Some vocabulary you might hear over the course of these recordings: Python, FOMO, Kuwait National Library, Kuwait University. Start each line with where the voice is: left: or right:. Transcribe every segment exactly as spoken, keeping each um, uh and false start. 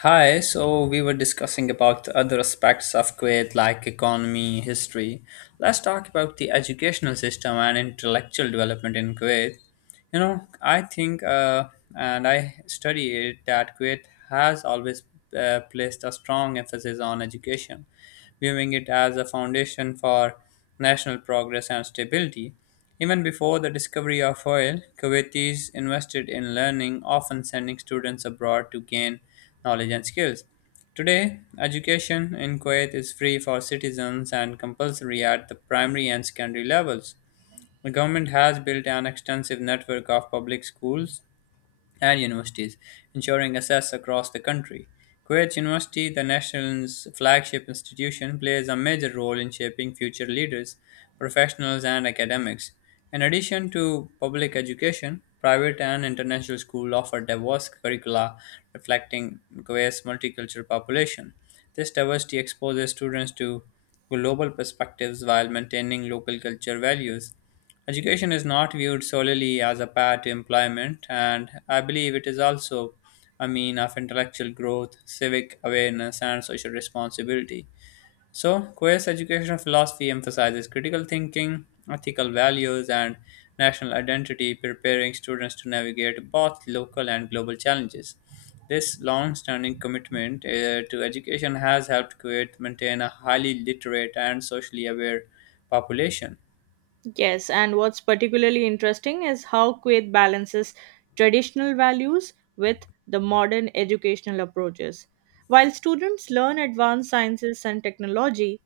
left: Hi, so we were discussing about the other aspects of Kuwait like economy, history. Let's talk about the educational system and intellectual development in Kuwait. You know I think uh, and I study it that kuwait has always uh, placed a strong emphasis on education, viewing it as a foundation for national progress and stability. Even before the discovery of oil, kuwaitis invested in learning, often sending students abroad to gain knowledge and skills. Today, education in Kuwait is free for citizens and compulsory at the primary and secondary levels. The government has built an extensive network of public schools and universities, ensuring access across the country. Kuwait University, the nation's flagship institution, plays a major role in shaping future leaders, professionals, and academics. In addition to public education, private and international schools offer diverse curricula reflecting Kuwait's multicultural population. This diversity exposes students to global perspectives while maintaining local culture values. Education is not viewed solely as a path to employment, and I believe it is also a mean of intellectual growth, civic awareness, and social responsibility. So, Queer's educational philosophy emphasizes critical thinking, ethical values, and national identity, preparing students to navigate both local and global challenges. This long standing commitment uh, to education has helped Kuwait maintain a highly literate and socially aware population.
right: Yes, and what's particularly interesting is how Kuwait balances traditional values with the modern educational approaches. While students learn advanced sciences and technology,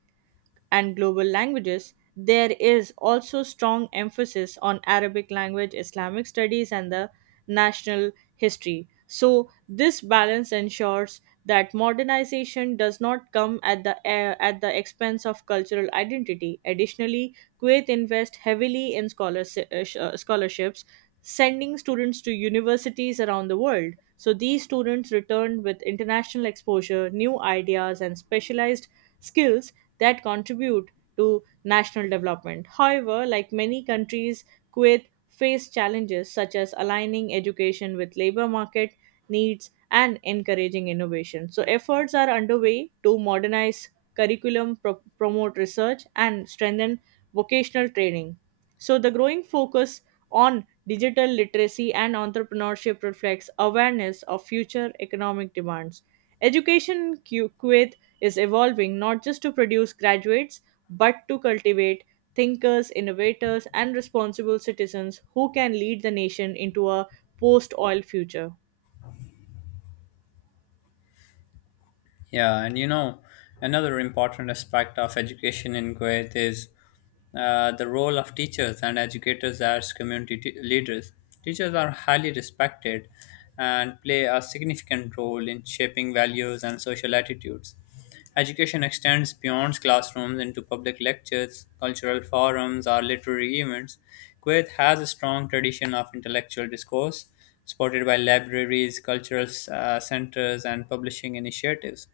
right: and global languages, there is also strong emphasis on Arabic language, Islamic studies, and the national history. So, this balance ensures that modernization does not come at the eh, at the expense of cultural identity. Additionally, Kuwait invests heavily in scholarship, scholarships, sending students to universities around the world. So these students return with international exposure, new ideas, and specialized skills that contribute to national development. However, like many countries, Kuwait faced challenges such as aligning education with labor market needs and encouraging innovation. So, efforts are underway to modernize curriculum, pro- promote research, and strengthen vocational training. So, the growing focus on digital literacy and entrepreneurship reflects awareness of future economic demands. Education Ku- Kuwait is evolving not just to produce graduates, but to cultivate thinkers, innovators, and responsible citizens who can lead the nation into a post oil future.
left: Yeah, and you know, another important aspect of education in Kuwait is uh, the role of teachers and educators as community t- leaders. Teachers are highly respected and play a significant role in shaping values and social attitudes. Education extends beyond classrooms into public lectures, cultural forums, or literary events. Kuwait has a strong tradition of intellectual discourse, supported by libraries, cultural uh, centers, and publishing initiatives.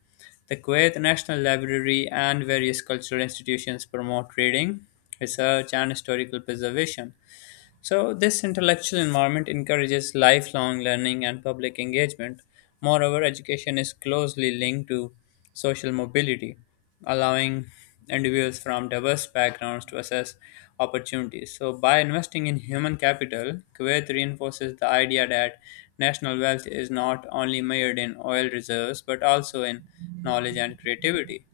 left: The Kuwait National Library and various cultural institutions promote reading, research, and historical preservation. So, this intellectual environment encourages lifelong learning and public engagement. Moreover, education is closely linked to social mobility, allowing individuals from diverse backgrounds to assess opportunities. So, by investing in human capital, Kuwait reinforces the idea that national wealth is not only measured in oil reserves but also in knowledge and creativity.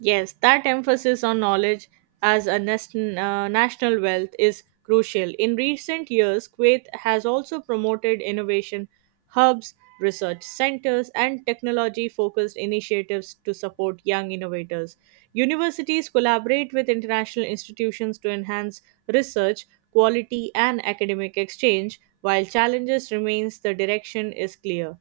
right: Yes, that emphasis on knowledge as a nas- uh, national wealth is crucial. In recent years, Kuwait has also promoted innovation hubs, research centers, and technology focused initiatives to support young innovators. Universities collaborate with international institutions to enhance research, quality, and academic exchange, while challenges remains the direction is clear.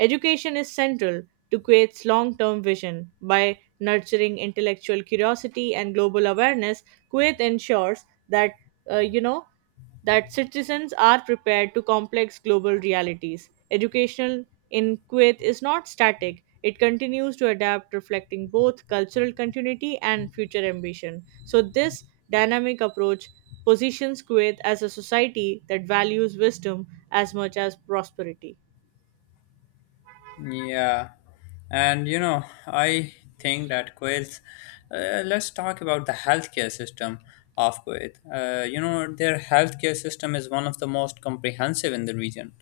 right: Education is central to Kuwait's long term vision. By nurturing intellectual curiosity and global awareness, Kuwait ensures that, uh, you know, that citizens are prepared to complex global realities. Educational in Kuwait is not static. It continues to adapt, reflecting both cultural continuity and future ambition. So, this dynamic approach positions Kuwait as a society that values wisdom as much as prosperity.
left: Yeah, and you know, I think that Kuwait. Uh, let's talk about the healthcare system of Kuwait. Uh, you know, their healthcare system is one of the most comprehensive in the region.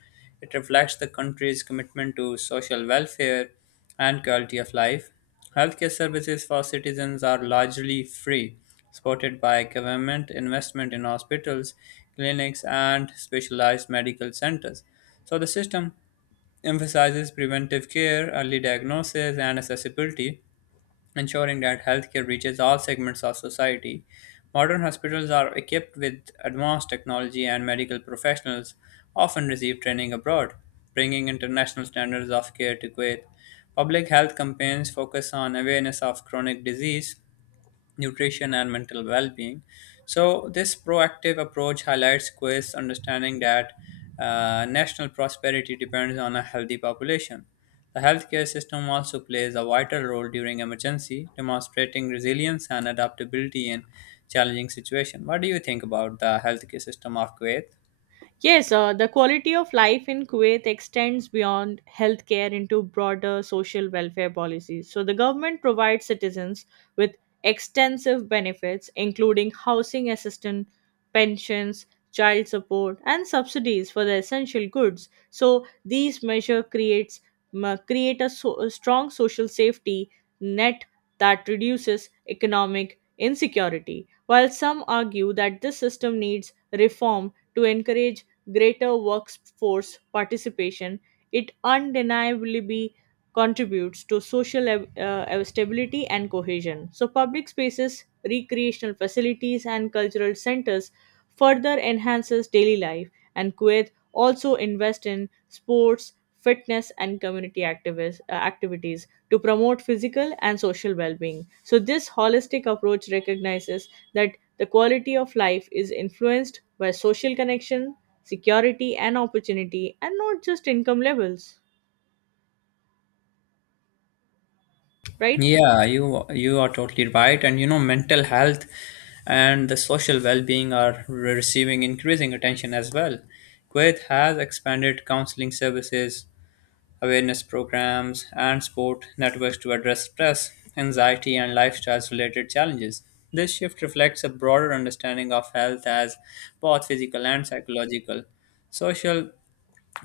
left: It reflects the country's commitment to social welfare and quality of life. Healthcare services for citizens are largely free, supported by government investment in hospitals, clinics, and specialized medical centers. So the system emphasizes preventive care, early diagnosis, and accessibility, ensuring that healthcare reaches all segments of society. Modern hospitals are equipped with advanced technology, and medical professionals often receive training abroad, bringing international standards of care to Kuwait. Public health campaigns focus on awareness of chronic disease, nutrition, and mental well being. So, this proactive approach highlights Quest's understanding that uh, national prosperity depends on a healthy population. The healthcare system also plays a vital role during emergency, demonstrating resilience and adaptability in challenging situations. What do you think about the healthcare system of Kuwait?
right: Yes, uh, the quality of life in Kuwait extends beyond healthcare into broader social welfare policies. So, the government provides citizens with extensive benefits, including housing assistance, pensions, child support, and subsidies for the essential goods. So, these measures creates m- create a, so- a strong social safety net that reduces economic insecurity. While some argue that this system needs reform to encourage greater workforce participation, it undeniably be- contributes to social ev- uh, stability and cohesion. So, public spaces, recreational facilities, and cultural centers further enhances daily life. And Kuwait also invest in sports, fitness, and community activis- uh, activities to promote physical and social well-being. So, this holistic approach recognizes that the quality of life is influenced by social connection, security and opportunity and not just income levels, right.
left: Yeah, you you are totally right. And you know, mental health and the social well-being are re- receiving increasing attention as well. Kuwait has expanded counseling services, awareness programs, and support networks to address stress, anxiety, and lifestyle-related challenges. This shift reflects a broader understanding of health as both physical and psychological. Social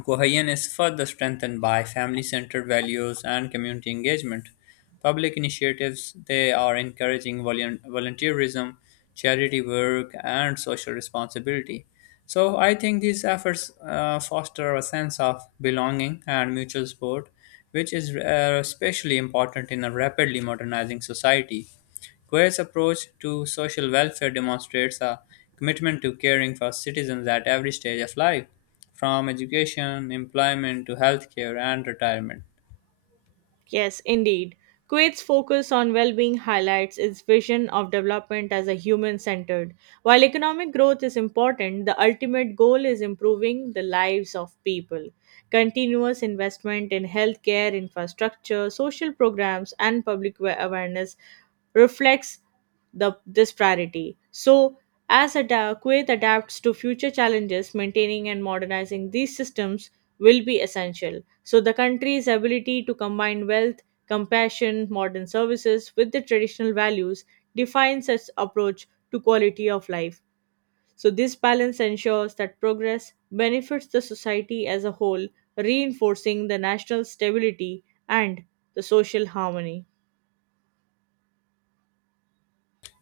left: Cohesion is further strengthened by family centered values and community engagement. Public initiatives they are encouraging volun- volunteerism, charity work, and social responsibility. So I think these efforts uh, foster a sense of belonging and mutual support, which is uh, especially important in a rapidly modernizing society. Goya's approach to social welfare demonstrates a commitment to caring for citizens at every stage of life, from education, employment to healthcare and retirement.
right: Yes, indeed. Kuwait's focus on well being highlights its vision of development as a human centered. While economic growth is important, the ultimate goal is improving the lives of people. Continuous investment in healthcare, infrastructure, social programs, and public wa- awareness reflects the, this priority. So, as ada- Kuwait adapts to future challenges, maintaining and modernizing these systems will be essential. So, the country's ability to combine wealth, compassion, modern services with the traditional values defines its approach to quality of life. So, this balance ensures that progress benefits the society as a whole, reinforcing the national stability and the social harmony.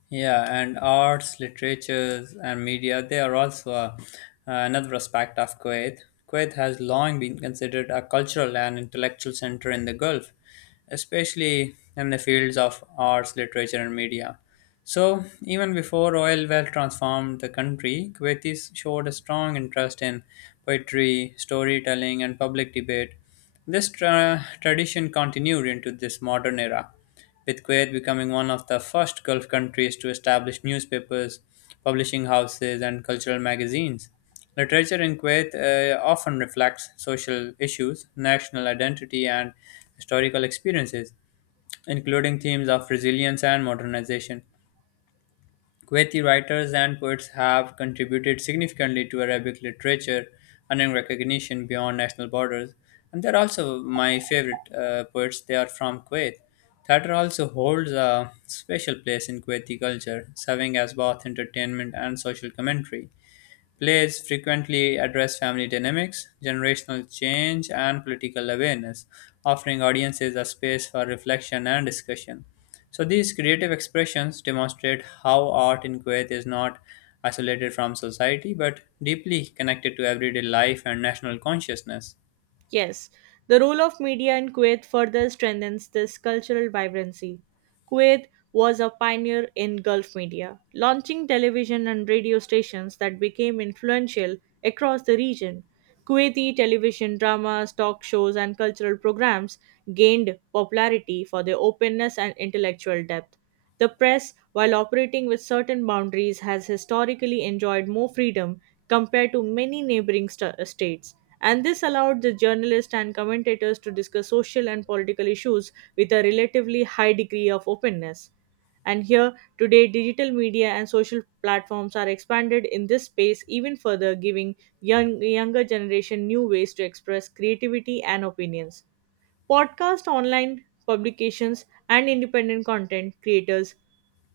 left: Yeah, and arts, literatures, and media, they are also a, another aspect of Kuwait. Kuwait has long been considered a cultural and intellectual center in the Gulf, especially in the fields of arts, literature, and media. So, even before oil well transformed the country, Kuwaitis showed a strong interest in poetry, storytelling, and public debate. This tra- tradition continued into this modern era, with Kuwait becoming one of the first Gulf countries to establish newspapers, publishing houses, and cultural magazines. Literature in Kuwait uh, often reflects social issues, national identity, and historical experiences, including themes of resilience and modernization. Kuwaiti writers and poets have contributed significantly to Arabic literature, earning recognition beyond national borders. And they're also my favorite uh, poets. They are from Kuwait. Theater also holds a special place in Kuwaiti culture, serving as both entertainment and social commentary. Plays frequently address family dynamics, generational change, and political awareness, offering audiences a space for reflection and discussion. So, these creative expressions demonstrate how art in Kuwait is not isolated from society but deeply connected to everyday life and national consciousness.
right: Yes, the role of media in Kuwait further strengthens this cultural vibrancy. Kuwait was a pioneer in Gulf media, launching television and radio stations that became influential across the region. Kuwaiti television dramas, talk shows, and cultural programs gained popularity for their openness and intellectual depth. The press, while operating with certain boundaries, has historically enjoyed more freedom compared to many neighboring sta- states, and this allowed the journalists and commentators to discuss social and political issues with a relatively high degree of openness. And here, today, digital media and social platforms are expanded in this space even further, giving young, younger generation new ways to express creativity and opinions. Podcast, online publications, and independent content creators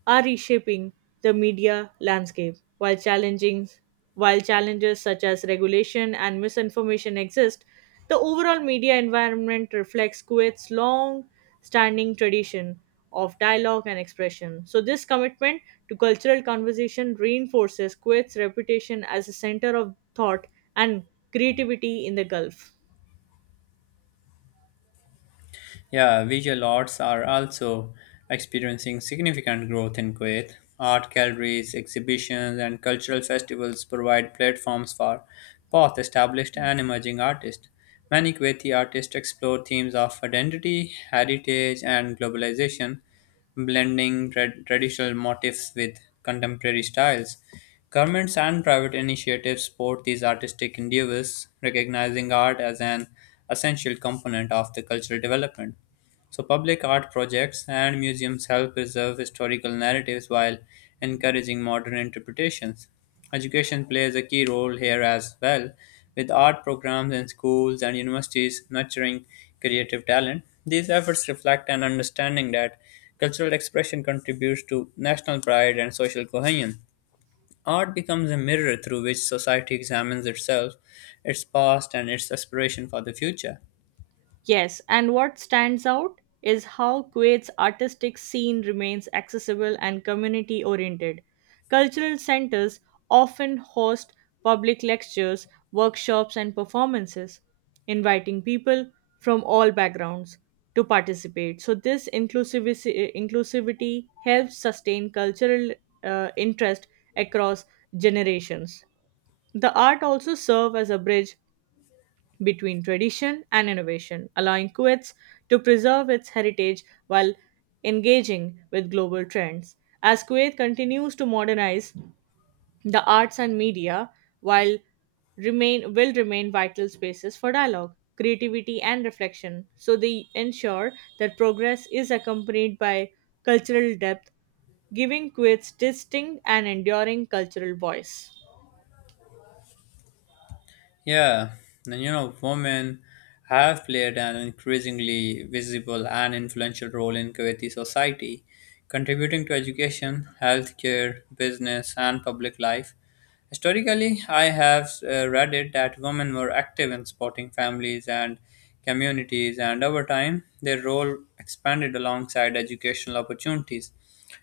right: are reshaping the media landscape while challenging while challenges such as regulation and misinformation exist, the overall media environment reflects Kuwait's long standing tradition of dialogue and expression. So this commitment to cultural conversation reinforces Kuwait's reputation as a center of thought and creativity in the Gulf.
left: Yeah, visual arts are also experiencing significant growth in Kuwait. Art galleries, exhibitions, and cultural festivals provide platforms for both established and emerging artists. Many Kuwaiti artists explore themes of identity, heritage, and globalization, blending tra- traditional motifs with contemporary styles. Governments and private initiatives support these artistic endeavors, recognizing art as an essential component of the cultural development. So, public art projects and museums help preserve historical narratives while encouraging modern interpretations. Education plays a key role here as well, with art programs in schools and universities nurturing creative talent. These efforts reflect an understanding that cultural expression contributes to national pride and social cohesion. Art becomes a mirror through which society examines itself, its past, and its aspiration for the future.
right: Yes, and what stands out is how Kuwait's artistic scene remains accessible and community oriented. Cultural centers often host public lectures, workshops, and performances, inviting people from all backgrounds to participate. So, this inclusivity, inclusivity helps sustain cultural uh, interest across generations. The art also serves as a bridge between tradition and innovation, allowing Kuwait to preserve its heritage while engaging with global trends. As Kuwait continues to modernize the arts and media, while remain will remain vital spaces for dialogue, creativity, and reflection. So they ensure that progress is accompanied by cultural depth, giving Kuwait's distinct and enduring cultural voice.
left: Yeah, and you know, women have played an increasingly visible and influential role in Kuwaiti society, contributing to education, healthcare, business, and public life. Historically, I have uh, read it that women were active in supporting families and communities, and over time, their role expanded alongside educational opportunities.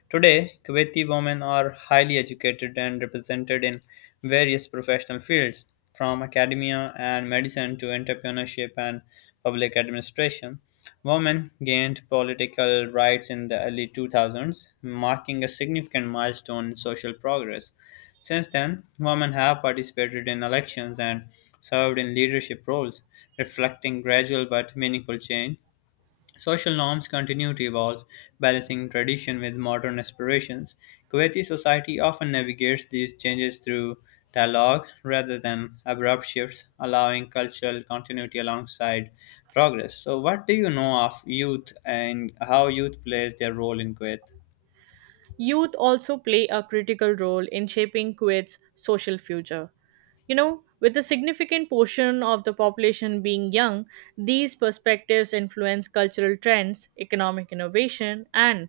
left: Today, Kuwaiti women are highly educated and represented in various professional fields, from academia and medicine to entrepreneurship and public administration. Women gained political rights in the early two thousands, marking a significant milestone in social progress. Since then, women have participated in elections and served in leadership roles, reflecting gradual but meaningful change. Social norms continue to evolve, balancing tradition with modern aspirations. Kuwaiti society often navigates these changes through dialogue rather than abrupt shifts, allowing cultural continuity alongside progress. So, what do you know of youth and how youth plays their role in Kuwait?
right: Youth also play a critical role in shaping Kuwait's social future. You know, with a significant portion of the population being young, these perspectives influence cultural trends, economic innovation, and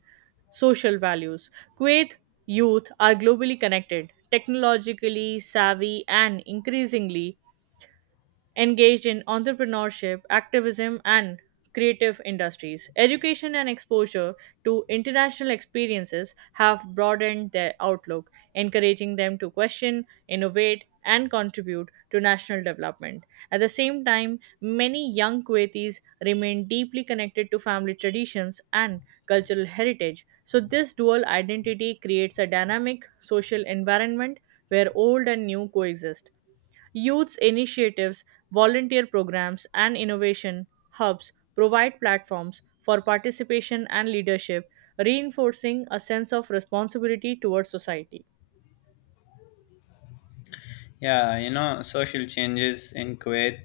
right: social values. Kuwait youth are globally connected, technologically savvy, and increasingly engaged in entrepreneurship, activism, and creative industries. Education and exposure to international experiences have broadened their outlook, encouraging them to question, innovate, and contribute to national development. At the same time, many young Kuwaitis remain deeply connected to family traditions and cultural heritage. So, this dual identity creates a dynamic social environment where old and new coexist. Youth initiatives, volunteer programs, and innovation hubs provide platforms for participation and leadership, reinforcing a sense of responsibility towards society.
left: Yeah, you know, social changes in Kuwait,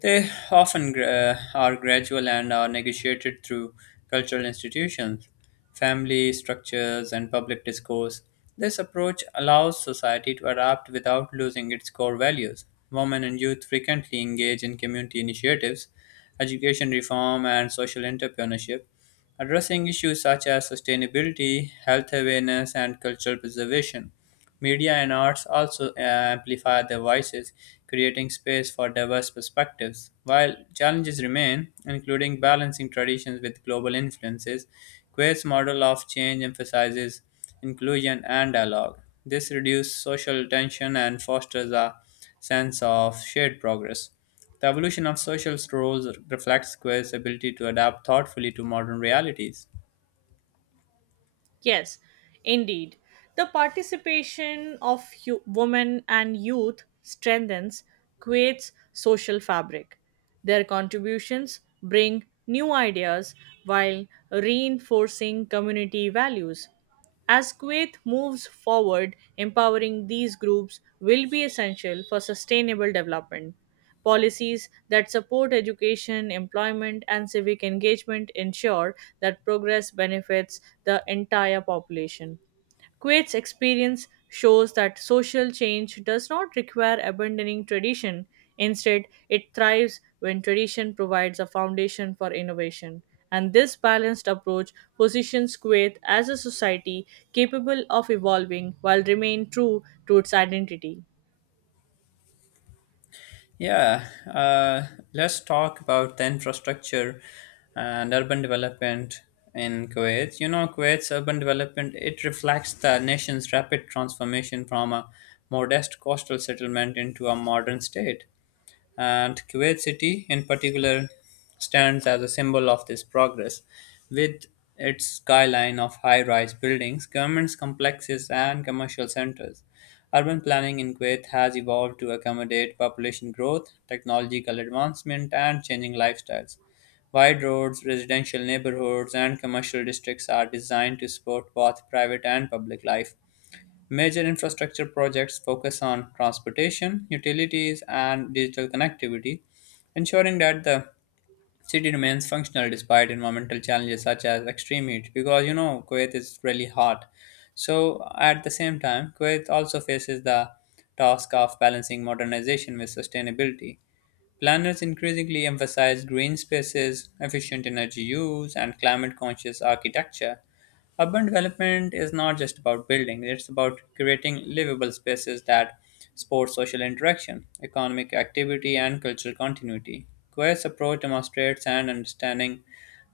left: they often gra- uh, are gradual and are negotiated through cultural institutions, family structures, and public discourse. This approach allows society to adapt without losing its core values. Women and youth frequently engage in community initiatives, education reform, and social entrepreneurship, addressing issues such as sustainability, health awareness, and cultural preservation. Media and arts also uh, amplify their voices, creating space for diverse perspectives. While challenges remain, including balancing traditions with global influences, Quaid's model of change emphasizes inclusion and dialogue. This reduces social tension and fosters a sense of shared progress. The evolution of social roles reflects Square's ability to adapt thoughtfully to modern realities.
right: Yes, indeed. The participation of yo- women and youth strengthens Kuwait's social fabric. Their contributions bring new ideas while reinforcing community values. As Kuwait moves forward, empowering these groups will be essential for sustainable development. Policies that support education, employment, and civic engagement ensure that progress benefits the entire population. Kuwait's experience shows that social change does not require abandoning tradition. Instead, it thrives when tradition provides a foundation for innovation. And this balanced approach positions Kuwait as a society capable of evolving while remaining true to its identity.
left: Yeah, uh, let's talk about the infrastructure and urban development in Kuwait. You know, Kuwait's urban development it reflects the nation's rapid transformation from a modest coastal settlement into a modern state. And Kuwait City, in particular, stands as a symbol of this progress. With its skyline of high rise buildings, government complexes, and commercial centers, urban planning in Kuwait has evolved to accommodate population growth, technological advancement, and changing lifestyles. Wide roads, residential neighborhoods, and commercial districts are designed to support both private and public life. Major infrastructure projects focus on transportation, utilities, and digital connectivity, ensuring that the city remains functional despite environmental challenges such as extreme heat. Because you know, Kuwait is really hot. So, at the same time, Kuwait also faces the task of balancing modernization with sustainability. Planners increasingly emphasize green spaces, efficient energy use, and climate conscious architecture. Urban development is not just about building, it's about creating livable spaces that support social interaction, economic activity, and cultural continuity. Quest's approach demonstrates an understanding,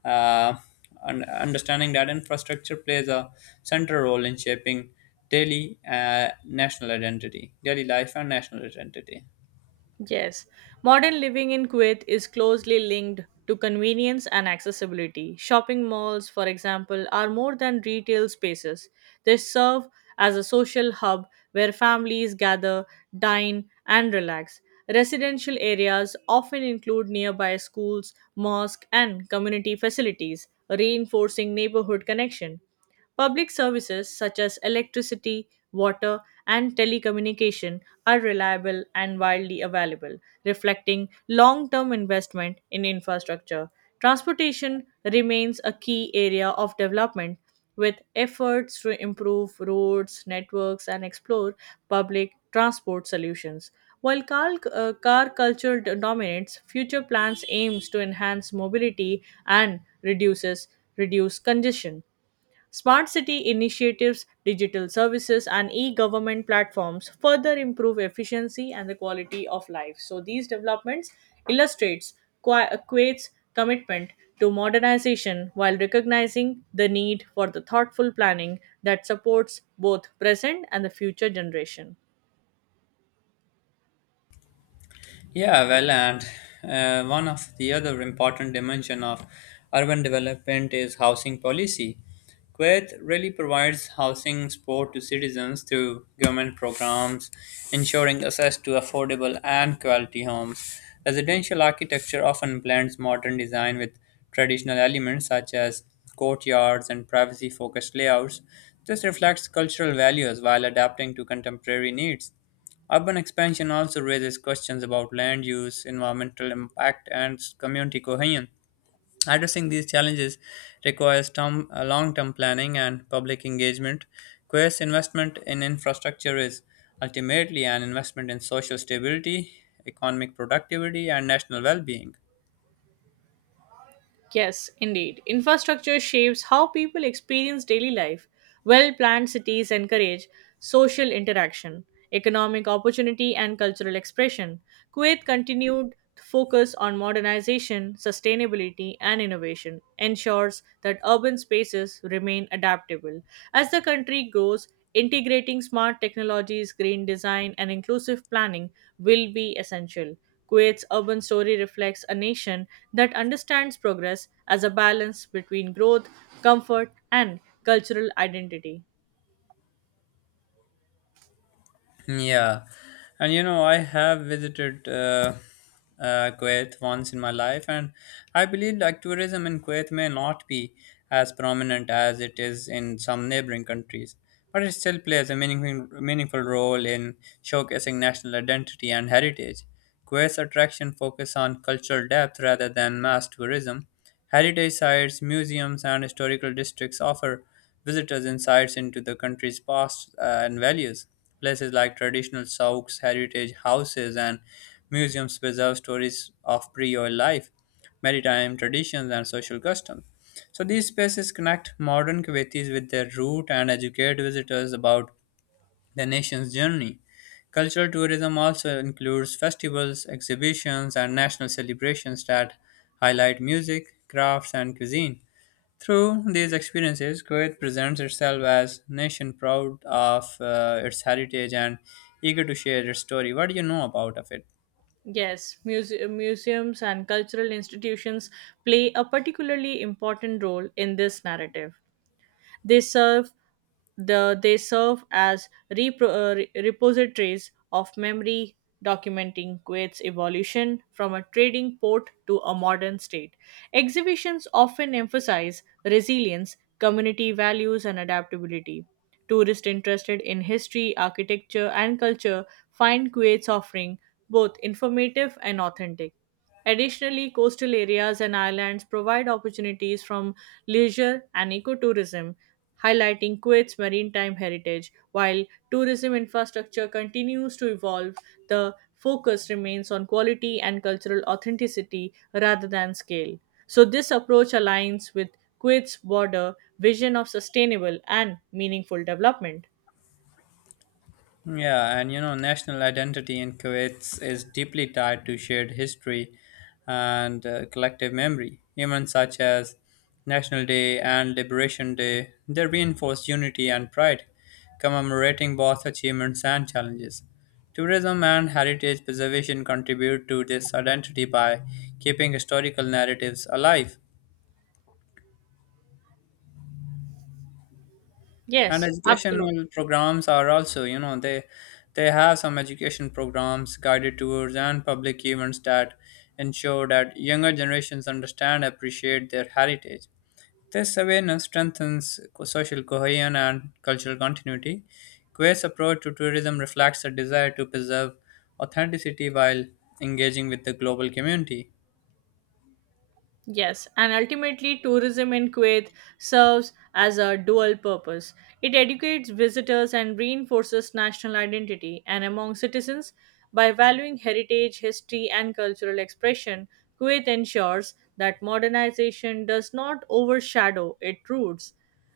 left: uh, un- understanding that infrastructure plays a central role in shaping daily uh, national identity, daily life, and national identity.
right: Yes, modern living in Kuwait is closely linked to convenience and accessibility. Shopping malls, for example, are more than retail spaces. They serve as a social hub where families gather, dine, and relax. Residential areas often include nearby schools, mosques, and community facilities, reinforcing neighborhood connection. Public services such as electricity, water, and telecommunication are reliable and widely available, reflecting long term investment in infrastructure. Transportation remains a key area of development, with efforts to improve roads, networks, and explore public transport solutions. While car, uh, car culture d- dominates, future plans aims to enhance mobility and reduces reduce congestion. Smart city initiatives, digital services, and e government platforms further improve efficiency and the quality of life. So, these developments illustrates Qua- Kuwait's commitment to modernization while recognizing the need for the thoughtful planning that supports both present and the future generation.
left: Yeah, well, and uh, one of the other important dimension of urban development is housing policy. Kuwait really provides housing support to citizens through government programs, ensuring access to affordable and quality homes. Residential architecture often blends modern design with traditional elements such as courtyards and privacy focused layouts. This reflects cultural values while adapting to contemporary needs. Urban expansion also raises questions about land use, environmental impact, and community cohesion. Addressing these challenges requires term, uh, long-term planning and public engagement. Quest investment in infrastructure is ultimately an investment in social stability, economic productivity, and national well-being.
right: Yes, indeed. Infrastructure shapes how people experience daily life. Well planned cities encourage social interaction, economic opportunity, and cultural expression. Kuwait continued to focus on modernization, sustainability, and innovation, ensures that urban spaces remain adaptable. As the country grows, integrating smart technologies, green design, and inclusive planning will be essential. Kuwait's urban story reflects a nation that understands progress as a balance between growth, comfort, and cultural identity.
left: Yeah, and you know, I have visited uh, uh, Kuwait once in my life, and I believe like tourism in Kuwait may not be as prominent as it is in some neighboring countries, but it still plays a meaningful, meaningful role in showcasing national identity and heritage. Kuwait's attraction focus on cultural depth rather than mass tourism. Heritage sites, museums, and historical districts offer visitors insights into the country's past uh, and values. Places like traditional souks, heritage houses, and museums preserve stories of pre-oil life, maritime traditions, and social customs. So these spaces connect modern Kuwaitis with their root and educate visitors about the nation's journey. Cultural tourism also includes festivals, exhibitions, and national celebrations that highlight music, crafts, and cuisine. Through these experiences, Kuwait presents itself as a nation proud of uh, its heritage and eager to share its story. What do you know about of it?
right: Yes, muse- museums and cultural institutions play a particularly important role in this narrative. They serve the they serve as repro, uh, re- repositories of memory documenting Kuwait's evolution from a trading port to a modern state. Exhibitions often emphasize resilience, community values, and adaptability. Tourists interested in history, architecture, and culture find Kuwait's offering both informative and authentic. Additionally, coastal areas and islands provide opportunities from leisure and ecotourism highlighting Kuwait's maritime heritage. While tourism infrastructure continues to evolve, the focus remains on quality and cultural authenticity rather than scale. So, this approach aligns with Kuwait's broader vision of sustainable and meaningful development.
left: Yeah, and you know, national identity in Kuwait is deeply tied to shared history and uh, collective memory. Events such as National Day and Liberation Day, they reinforce unity and pride, commemorating both achievements and challenges. Tourism and heritage preservation contribute to this identity by keeping historical narratives alive. And
right: Yes, absolutely.
left: educational programs are also, you know, they they have some education programs, guided tours, and public events that ensure that younger generations understand and appreciate their heritage. This awareness strengthens co- social cohesion and cultural continuity. Quays approach to tourism reflects a desire to preserve authenticity while engaging with the global community.
right: Yes, and ultimately, tourism in Kuwait serves as a dual purpose. It educates visitors and reinforces national identity, and among citizens, by valuing heritage, history, and cultural expression, Kuwait ensures that modernization does not overshadow its roots.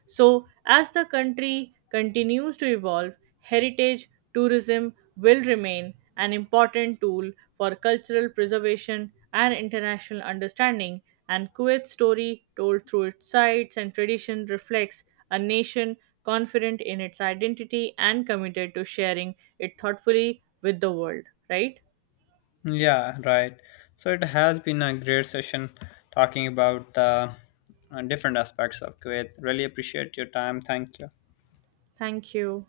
right: So, as the country continues to evolve, heritage tourism will remain an important tool for cultural preservation and international understanding, and Kuwait's story, told through its sites and tradition, reflects a nation confident in its identity and committed to sharing it thoughtfully with the world. Right?
left: Yeah, right. So it has been a great session talking about the uh, different aspects of Kuwait. Really appreciate your time. Thank you.
right: Thank you.